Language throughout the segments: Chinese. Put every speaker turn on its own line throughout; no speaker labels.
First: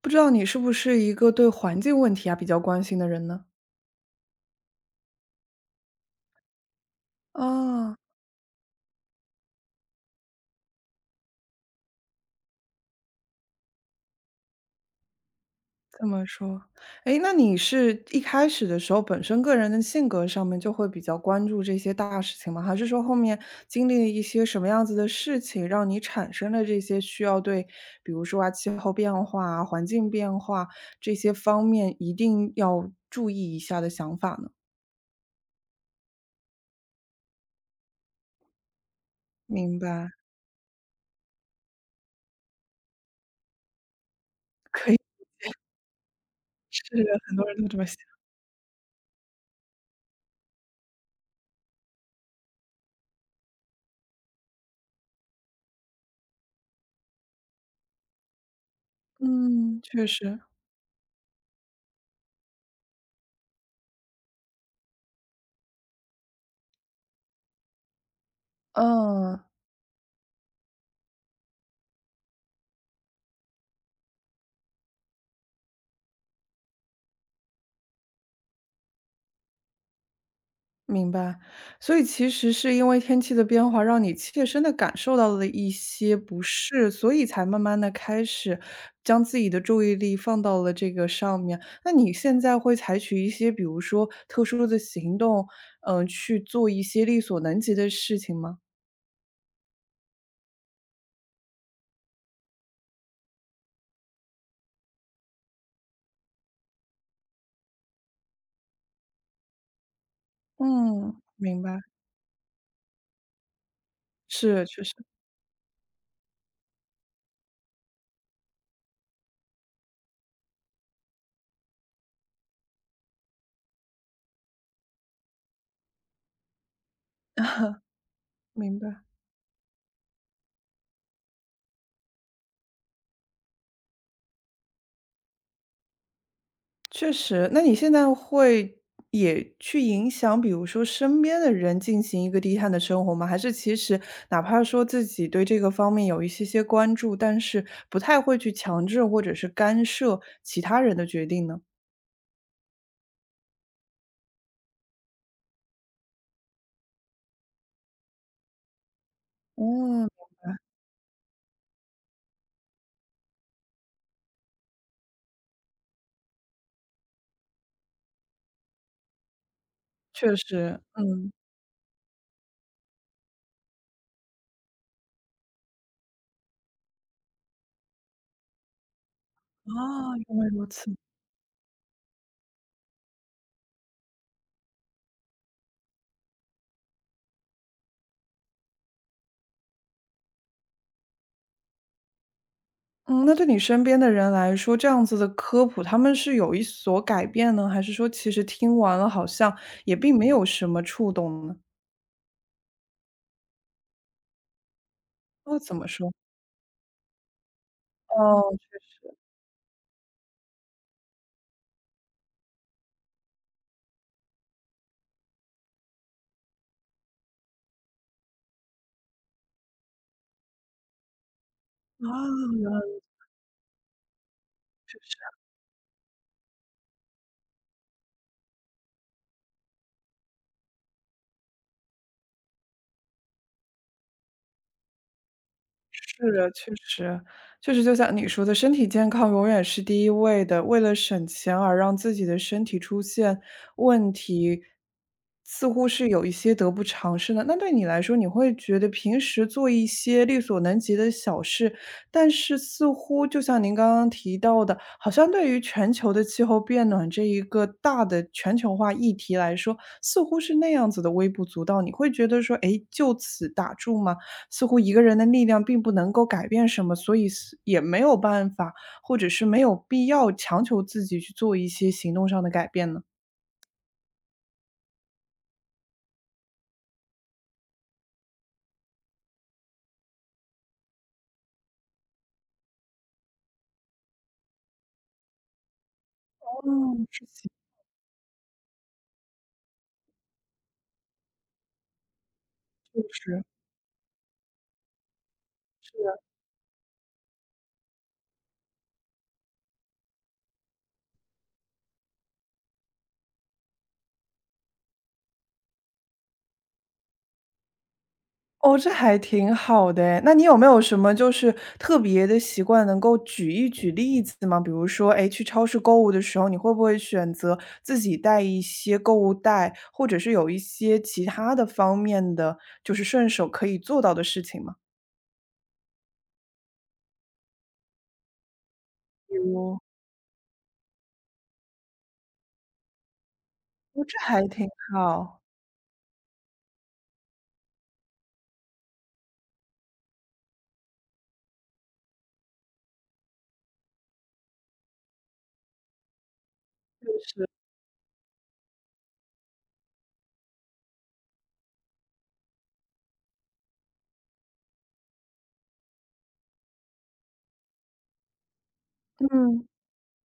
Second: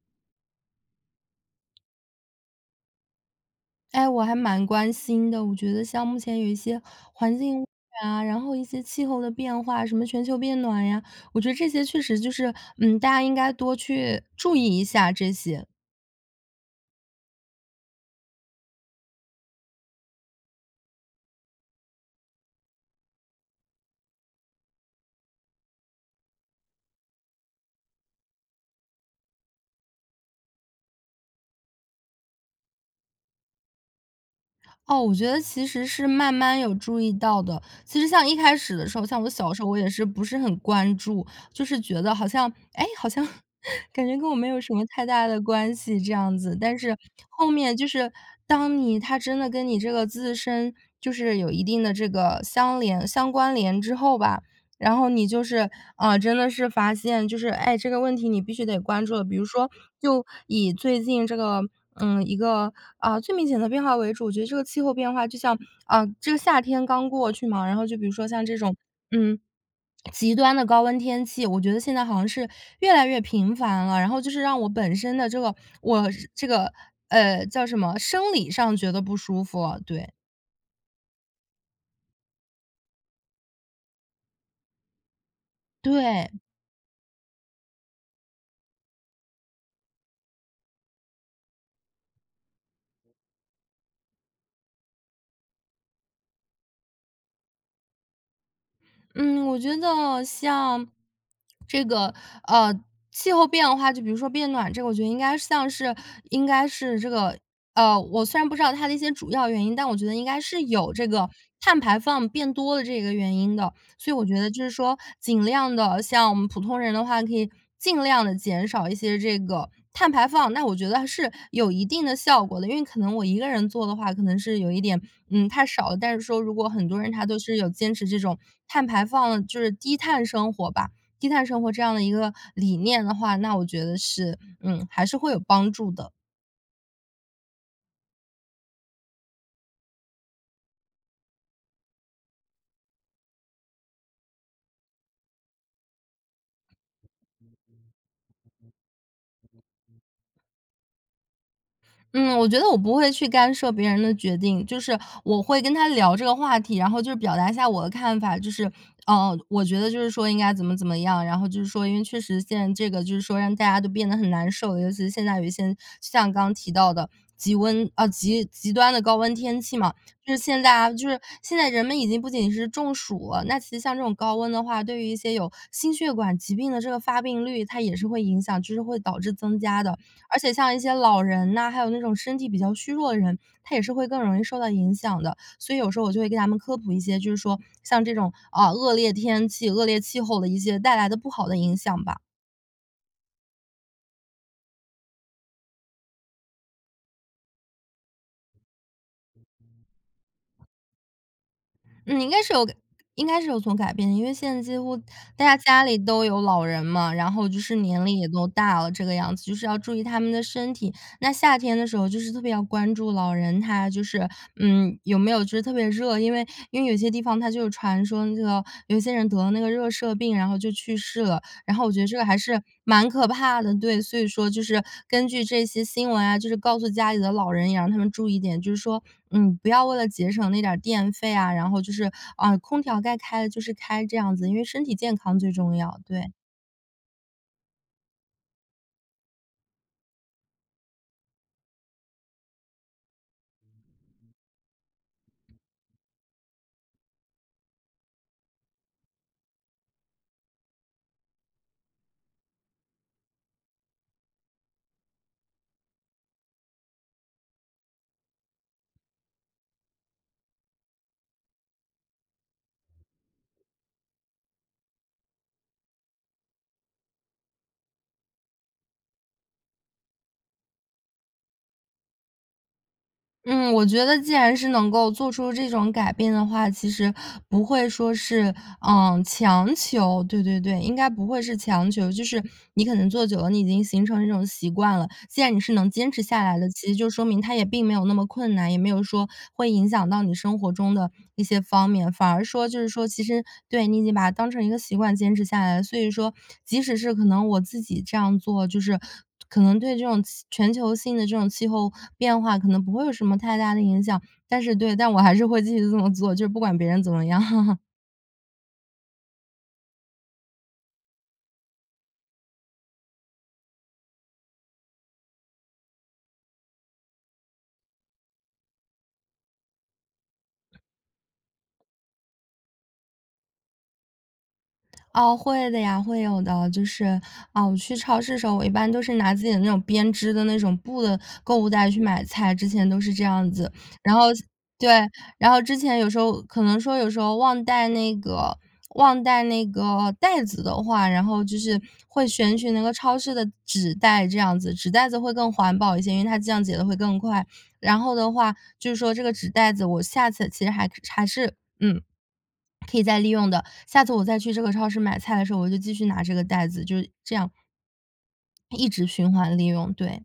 不知道你是不是一个对环境问题啊比较关心的人呢？
哎，我还蛮关心的。我觉得像目前有一些环境污
啊，
染啊，然后一些气候的变化，什么全球变暖呀，我觉得这些确实就是，大家应该多去注意一下这些。
这么说，哎，那你是一开始的时候本身个人的性格上面就会比较关注这些大事情吗？还是说后面经历了一些什么样子的事情，让你产生了这些需要对，比如说啊气候变化啊环境变化这些方面一定要注意一下的想法呢？
哦，我觉得其实是慢慢有注意到的。其实像一开始的时候，像我小时候，
明
我也是
白，
不是很关注，就是觉得好像，哎，好像 感觉跟我没有什么
可以
太大的关系这样子。但
是
是
很多
后
人都
面
这么
就
想。
是当你他真的跟你这个自身就是有一定的这个相连相关联之后吧，然后你就是，啊，真的是发现就是，哎，这个问题你必须得关注了。比如说
嗯，确
就
实，
以最近这个，一个，啊，最明显的变化为主，我觉得这个气候变化就像，啊，这个夏天刚过去嘛，然后就比如说像这种，嗯，
嗯。
极端的高温天气，我觉得现在好像是越来越频繁了。然后就是让我本身的这个我是这个，叫什么，生理上觉得不舒服，对，
明白，所以其实是因为天气的变化，让你切身的感受到了一些
对。
不适，所以才慢慢的开始将自己的注意力放到了这个上面。那你现在会采取一些比如说特殊的行动，嗯，去做一些力所能及的事情吗？
嗯，我觉得像这个呃气候变化，就比如说变暖这个，我觉得应该像是应该是这个我虽然不知道它的一些主要原因，但我觉得应该是有这
嗯，
个
明白，
碳排放变多的这个原因的。所以我觉得
是，
就是
确实，
说，尽量的像我们普通人的话，可以尽量的减少一些这个碳排放，那我觉得是有一定的效果的。因为可能我一个人做的话，可能是有一点，太少了，但是说如果很多人他都是有坚持这种
明
碳
白。
排放就是低碳生活吧，低碳生活这样的一个理念的话，那我觉得是，还是会有帮助的。
确实，那你现在会也去影响，比如说身边的人进行一个低碳的生活吗？还是其实哪怕说自己对这个方面有一些些关注，但是不太会去强制或者是干涉其他人的决定呢？
嗯，我觉得我不会去干涉别人的决定，就是我会跟他聊这个话题，然后就是表达一下我的看法，就是，我觉得就
嗯，
是说应该怎么怎么样，然后就是说，因为确实现在这个就是说让大家都变得很难受，尤其是现在有一些像刚刚提到的极温啊、极端的高温天气嘛，
确
就是现在
实，
啊，就是
嗯，
现在人们已经不仅是中暑了，那其实像这种高温的话，对于一些有心血管疾病的这个发病率，它也是会影响，就是会导致增加的。
啊，原
而
来
且
如
像一些
此。
老人呐，还有那种身体比较虚弱的人，他也是会更容易受到影响的。所以有时候我就会给他们科普一些，就是说像这种啊恶劣天气、恶劣气候的一些带来的不好的影响吧。
嗯，那对你身边的人来说，这样子的科普，他们是有一所改变呢，还是说其实听完了好像也并没有什么触动呢？
嗯，应该是有改应该是有所改变的，因为现在几乎大家
哦，怎
家
么
里
说？
都有老人嘛，然后就是年龄也都
哦，
大了，这个样子，就是要注意他们的身体。那夏天的时候就是特别要关注老人，他就是，有没有就是特别热，因为有些地方它就有传说那个有些人得了那个热射病，然后就去世了。然后我觉得这个还
啊。
是蛮可怕的，对，所以说就是根据这些新闻啊，就是告诉家里的老人，也让他们注意点，就是说，不要为了节省那点儿电费啊，然后就是啊，空调该开的就是开这样子，因为身体健康最重要，
是
对。
的，确实，确实就像你说的，身体健康永远是第一位的。为了省钱而让自己的身体出现问题，似乎是有一些得不偿失的。那对你来说，你会觉得平时做一些力所能及的小事，但是似乎就像您刚刚提到的，好像对于全球的气候变暖这一个大的全球化议题来说，似乎是那样子的微不足道。你会觉得说，哎，就此打住吗？似乎一个人的力量并不能够改变什么，所以是也没有办法，或者是没有必要强求自己去做一些行动上的改变呢？
嗯，我觉得既然是能够做出这种改变的话，其实不会说是强求，对对对，应该不会是强求，就是你可能做久了，你已经形成这种习惯了。既然你是能坚持下来的，其实
哦，
就说
是
明
习
它也并没有那么困难，也没有说会影响到你生活中的一些方面，反而说就是
就
说，其
是，
实对你已经把它当成一个习惯坚持下来了。所以说，即使是可能我自己这样做，就是可能对这种全球性的这种气候变化，可能不会有什么太大的影响，但是对，但我还是会继续这么做，就是不管别人怎么样。
哦，这还挺好的诶那你有没有什么就是特别的习惯，能够举一举例子吗？比如说，哎，去超市购物的时候，你会不会选择自己带一些购物袋，或者是有一些其他的方面的，就是顺手可以做到的事情吗？
哦，会的呀，会有的。就是，啊，我去超市的时候，我一般都是拿
比
自己的那
如
种编织的那种布的购物袋去买菜，之前都是这样子。
哦，
然
这
后
还挺
对，
好。
然后之前有时候可能说有时候忘带那个袋子的话，然后就是会选取那个超市的纸袋这样子，纸袋子会更环保一些，因为它降解的会更快。然后的话，就是说这个纸袋子，我下次其实还是嗯。可以再利用的，下次我再去这个超市买菜的时候，我就继续拿这个袋子，就是这样一直循环利
嗯。
用，对。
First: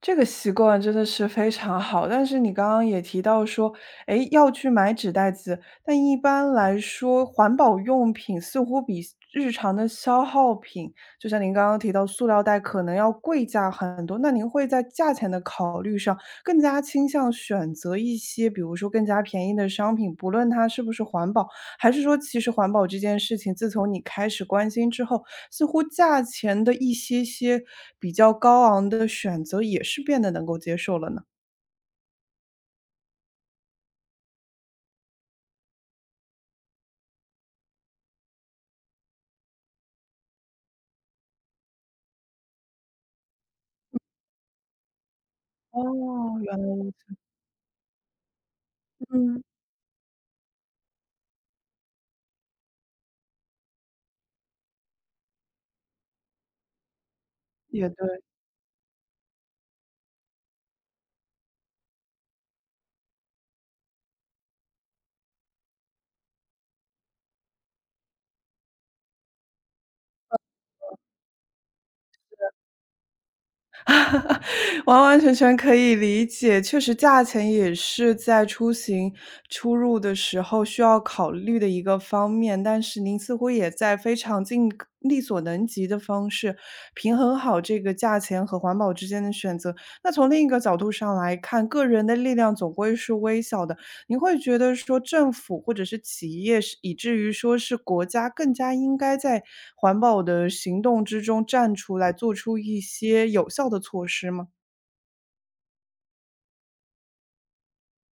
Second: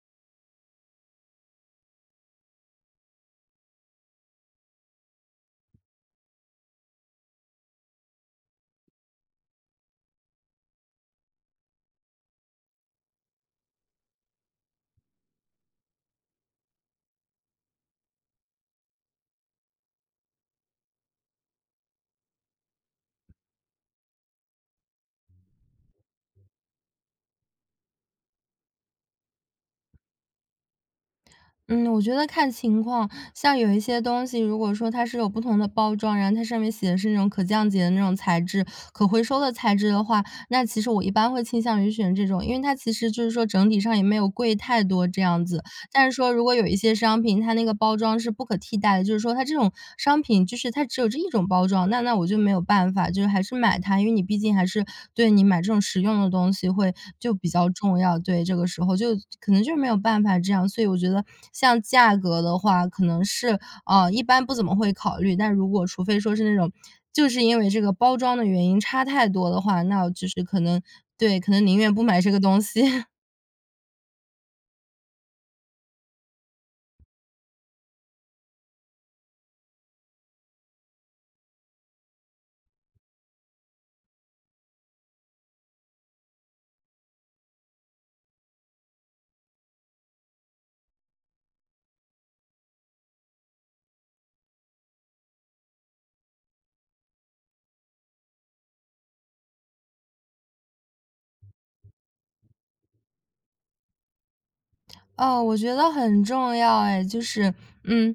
这个习惯真的是非常好，但是你刚刚也提到说，诶，要去买纸袋子，但一般来说，环保用品似乎比日常的消耗品，就像您刚刚提到塑料袋可能要贵价很多，那您会在价钱的考虑上更加倾向选择一些，比如说更加便宜的商品，不论它是不是环保，还是说其实环保这件事情，自从你开始关心之后，似乎价钱的一些些比较高昂的选择也是变得能够接受了呢？
嗯，我觉得看情况，像有一些东西，如果说它是有不同的包装，然后它上面写的是那种可降解的那种材质、可回收的材质的话，那其实我一般会倾向于选这种，因为它其实就是说整体上也没有贵太多这样子。
哦，
但是说如果
原
有
来
一
如
些
此。
商品，它那个包装是不可替代的，就是说
嗯，
它这种商品就是它只有这一种包装，那我就没有办法，就是还是买它，因为你毕竟还是对你买这种实用的东西会就比较
也
重要，
对。
对，这个时候就可能就是没有办法这样，所以我觉得像价格的话，可能是，一般不怎么会考虑，但如果除非说是那种就是因为这个包装的原因差太多的话，那我就是可能对，可能宁愿不买这个东西。
完完全全可以理解，确实价钱也是在出行出入的时候需要考虑的一个方面，但是您似乎也在非常尽力所能及的方式，平衡好这个价钱和环保之间的选择。那从另一个角度上来看，个人的力量总归是微小的，您会觉得说政府或者是企业，是以至于说是国家，更加应该在环保的行动之中站出来，做出一些有效的措施吗？
哦，我觉得很重要哎，就是，嗯，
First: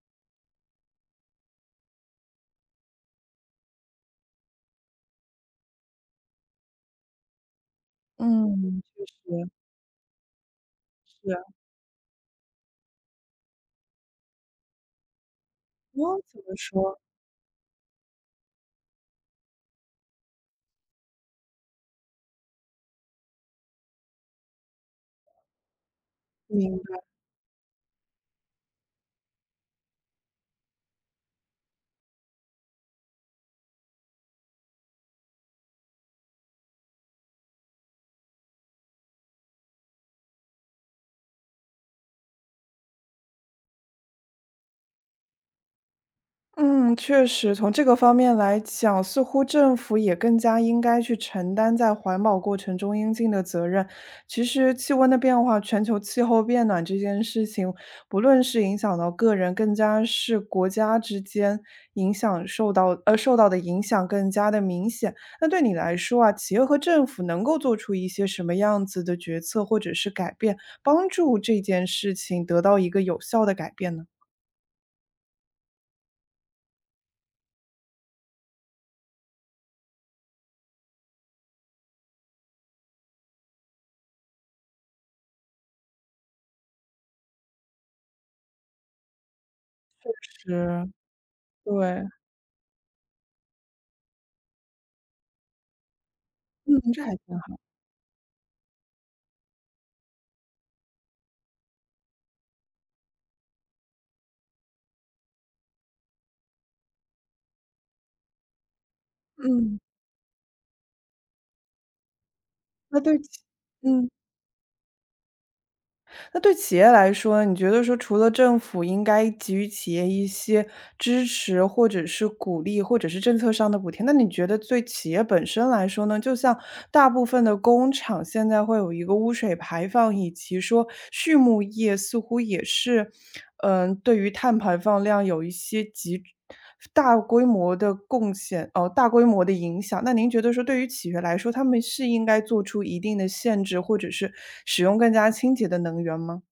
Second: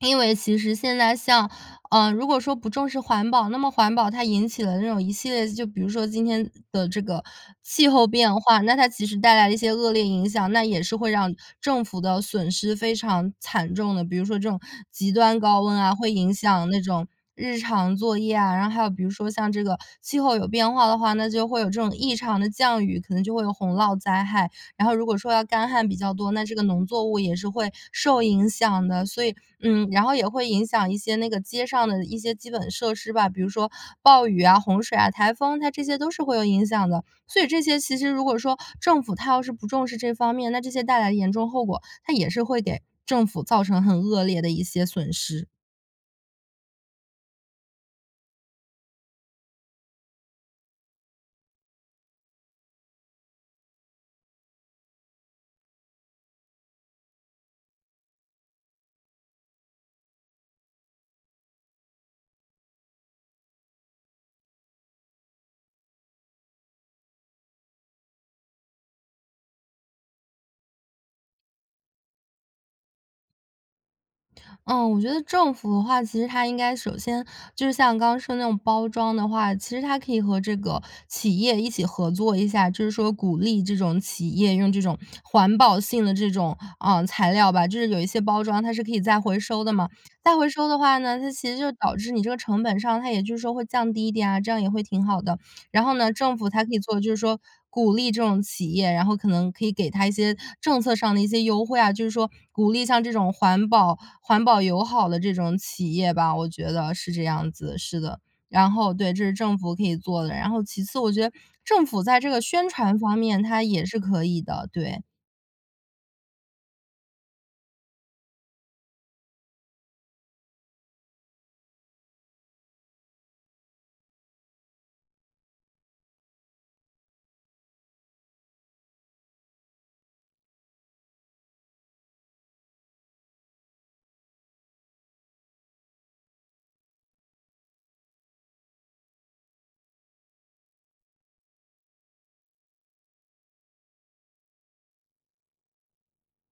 因为其实现在像，如果说不重视环保，那么环保它引起了那种一系列，就比如说今天的这个气候变
嗯，
化，那它
确
其实带来
实，
了一些恶劣影响，那也是会让
是。
政府的损失非常惨重的。比如说这种极端高温啊，会
我
影
怎么
响那
说？
种日常作业啊，然后还有比如说像这个气候有变化的话，那就会有这种异常的降雨，可能就会有洪涝灾害。然后如果说要干旱比较多，那这个
明
农作物也是会受影响的。所以，然后也会影响一些那个街上的一些基本设施吧，比如说暴雨啊、洪水啊、台风，它这些都是会有影响的。所以这些其实如果说政府它要是不重视这方面，那这些带来的严重后果，它也是会给政府造成很恶劣的一些损失。
嗯，确实，从这个方面来讲，似乎政府也更加应该去承担在环保过程中应尽的责任。其实，气温的变化，全球气候变暖这件事情，不论是影响到个人，更加是国家之间影响受到受到的影响更加的明显。那对你来说啊，企业和政府能够做出一些什么样子的决策或者是改变，帮助这件事情得到一个有效的改变呢？
嗯，我觉得政府的话，其实它应该首先就是像刚刚说那种包装的话，其实它可以和这个企业一起合作一下，就是说鼓励这种企业用这种环保性的这种材料吧，就是有一些包装它是可以再回收的嘛。再回收的
是，
话呢，它其实就导
对，
致你这个成本上，它也就是说会降低一点啊，这样也会挺好的。然后呢，政府它可以
嗯，
做
这
就
还
是说鼓励这种企业，然后可能可以给他一些政策上的一些优惠啊，就是说鼓励像这种环保环保友好的这种企业吧，我觉得是这样子，是的。然后对，这是政府
嗯，
可以做的，然后其次我觉得政府在这个宣传
那
方
对企
面它也是
嗯，
可以的，对。
那对企业来说，你觉得说除了政府应该给予企业一些支持，或者是鼓励，或者是政策上的补贴，那你觉得对企业本身来说呢？就像大部分的工厂现在会有一个污水排放，以及说畜牧业似乎也是，嗯、对于碳排放量有一些极。大规模的贡献，哦，大规模的影响。那您觉得说对于企业来说，他们是应该做出一定的限制，或者是使用更加清洁的能源吗？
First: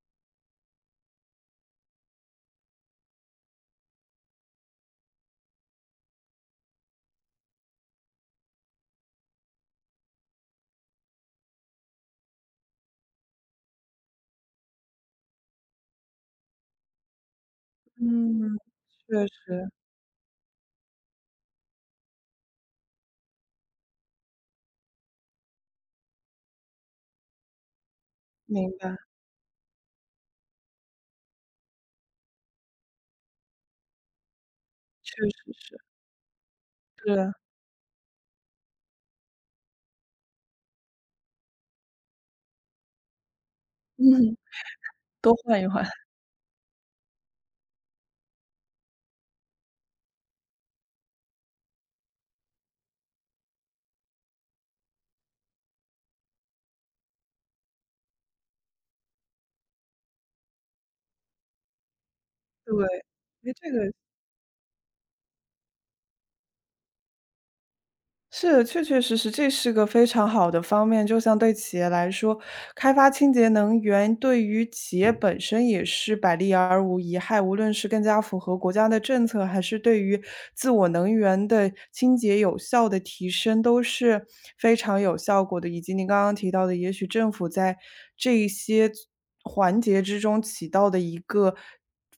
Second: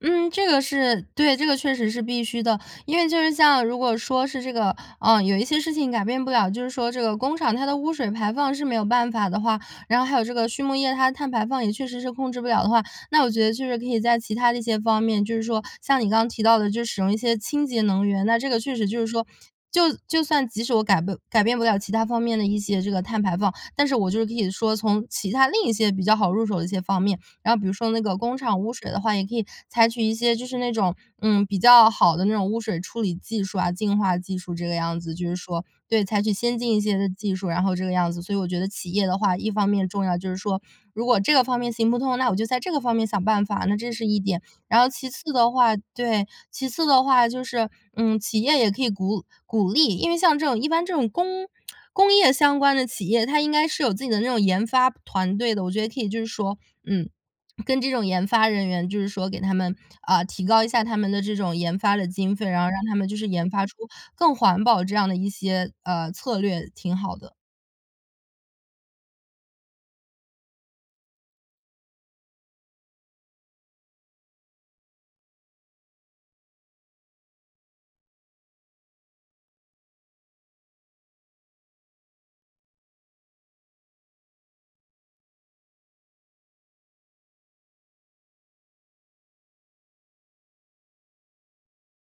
嗯，这个是对，这个确实是必须的。因为就是像如果说是这个，有一些事情改变不了，就是说这个工厂它的污水排放是没有办法的话，然后还有这个畜牧业它的碳排放也确实是控制不了的话，那我觉得就是可以在其他的一些方面，就是说像你刚刚提到的，就使用一些清洁能源，那这
嗯，
个确实就是
确
说。
实，
就就算即使我改变不了其他方面的一些这个碳排放，但是我就是可以说从其他另一些比较好入手的一些方面，然后比如说那个工厂
明
污水
白，
的话，也可以采取一些就是那种比较好的那种污水处理技术啊、净化技术这个样
确
子，就是
实
说
是，
对采取先进一些的
是，
技术，然后这个样子。所以我觉得企业的话，一方面重要就是说，如果这个方面行不通，那我就在这个方面想办法，那这
嗯，
是一 点。然后其次
多
的
换一
话，
换，
对，其次的话就是，企业也可以鼓励，因为像这种一般这种工业相关的企业，它应该是有自己的那种研发团队的。我觉得可以就是说，嗯，跟这种研发人员就是说给他们，提高一下他们的这种研发的经费，然后
对。
让他们就是研
诶，
发
这
出
个
更环保这样的一些，策略，挺好的。
是，确确实实，这是个非常好的方面。就像对企业来说，开发清洁能源对于企业本身也是百利而无一害。无论是更加符合国家的政策，还是对于自我能源的清洁有效的提升，都是非常有效果的。以及您刚刚提到的，也许政府在这一些环节之中起到的一个。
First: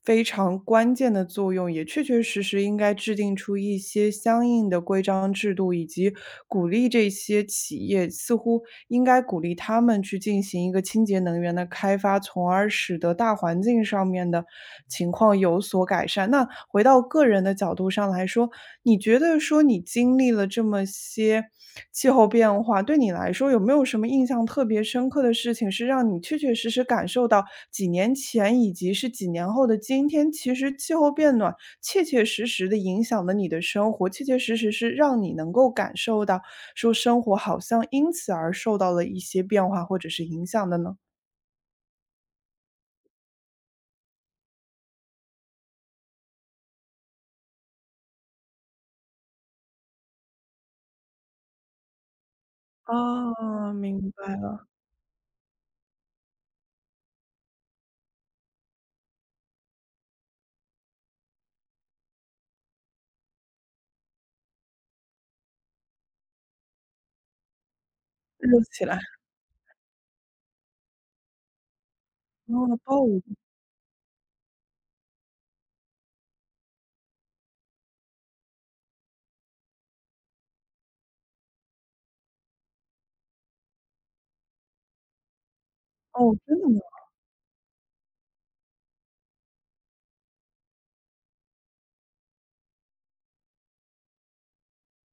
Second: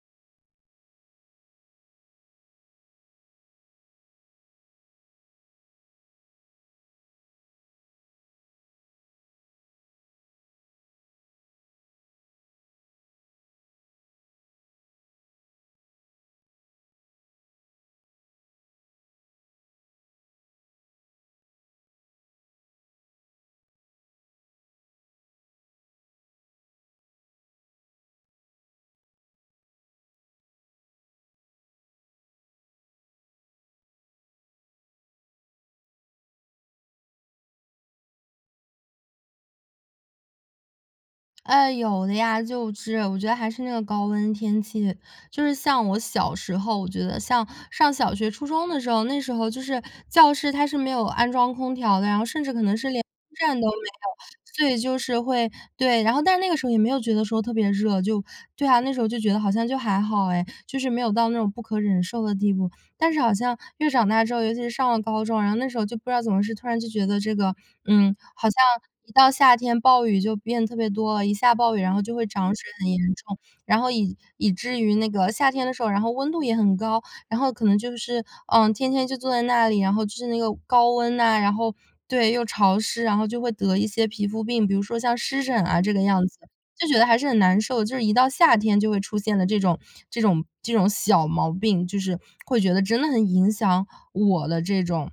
非常关键的作用，也确确实实应该制定出一些相应的规章制度，以及鼓励这些企业，似乎应该鼓励他们去进行一个清洁能源的开发，从而使得大环境上面的情况有所改善。那回到个人的角度上来说，你觉得说你经历了这么些气候变化，对你来说有没有什么印象特别深刻的事情，是让你确确实实感受到几年前以及是几年后的今天，其实气候变暖切切实实的影响了你的生活，切切实实是让你能够感受到说生活好像因此而受到了一些变化或者是影响的呢？
哎，有的呀，就是我觉得还是那个高温天气，就是像我小时候，我觉得像上小学、初中的时候，那时候就是教室它是没有安装空调的，然后甚至可能是连风扇都没
啊，明白了，
有，所以就是会对，然后但是那个时候也没有觉得说特别热，就对啊，那时候就觉得好像就还好，哎，就是没有到那种不可忍受的地步。但是好像越长大之后，尤其是上了高中，然后那时候就不知道怎么是突然就觉得这个，好像
热起来，
一到夏天暴雨就变得特别多了，一下暴雨然后就会涨水
哦，
很严
暴雨，
重，然后以至于那个夏天的时候，然后温度也很高，然后可能就是，天天就坐在那里，然后就是那个高温呐，然后对，又潮湿，然后就会得一些皮肤病，比如说像湿疹啊这个样
哦，
子。
真的吗？
就觉得还是很难受，就是一到夏天就会出现的这种小毛病，就是会觉得真的很影响我的这种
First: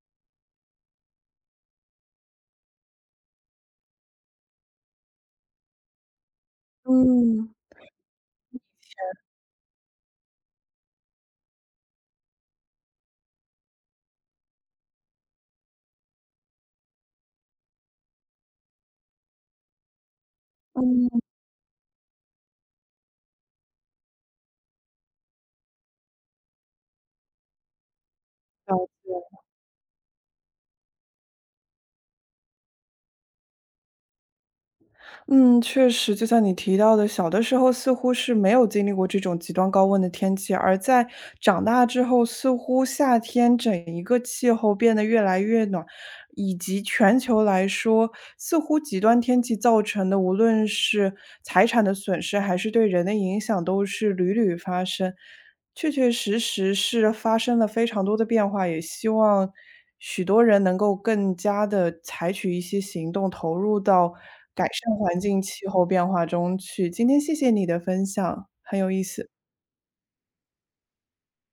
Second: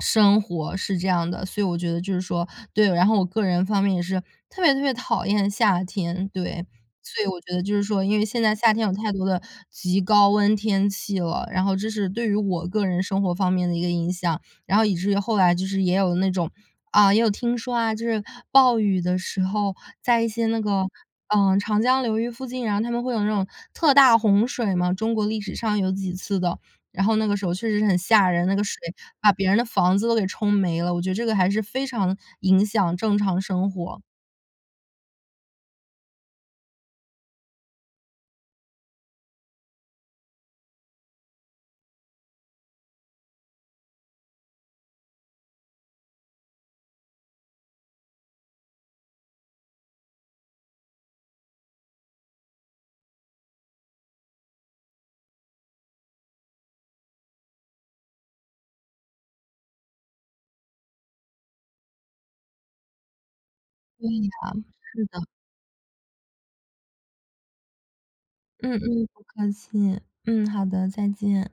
生活，是这样的。所以我觉得就是说对，然后我个人方面也是特别特别讨厌夏天，对。所以我
嗯，
觉得就是说，因为现在夏天有太多的极高温天气了，然后这是对于我个人生活方面的一个影响。然后以至于后来就是也有那种啊，也有听说啊，就是暴雨的时候，在一些那个，
嗯，
长江流域附近，然后他们会有那种特大洪水嘛，中国历史上有几次的。然后那个时候确实是很吓人，那个水
了
把别人的房子都给冲没了，我觉得这个还是非常影响正常生活。
嗯，确实，就像你提到的，小的时候似乎是没有经历过这种极端高温的天气，而在长大之后，似乎夏天整一个气候变得越来越暖，以及全球来说，似乎极端天气造成的，无论是财产的损失，还是对人的影响，都是屡屡发生。确确实实是发生了非常多的变化，也希望许多人能够更加的采取一些行动，投入
对，
到改善
是
环
的，
境、气候变化中去。今天谢谢你的分享，很
嗯
有意
嗯，不
思。
客气。嗯，好的，再见。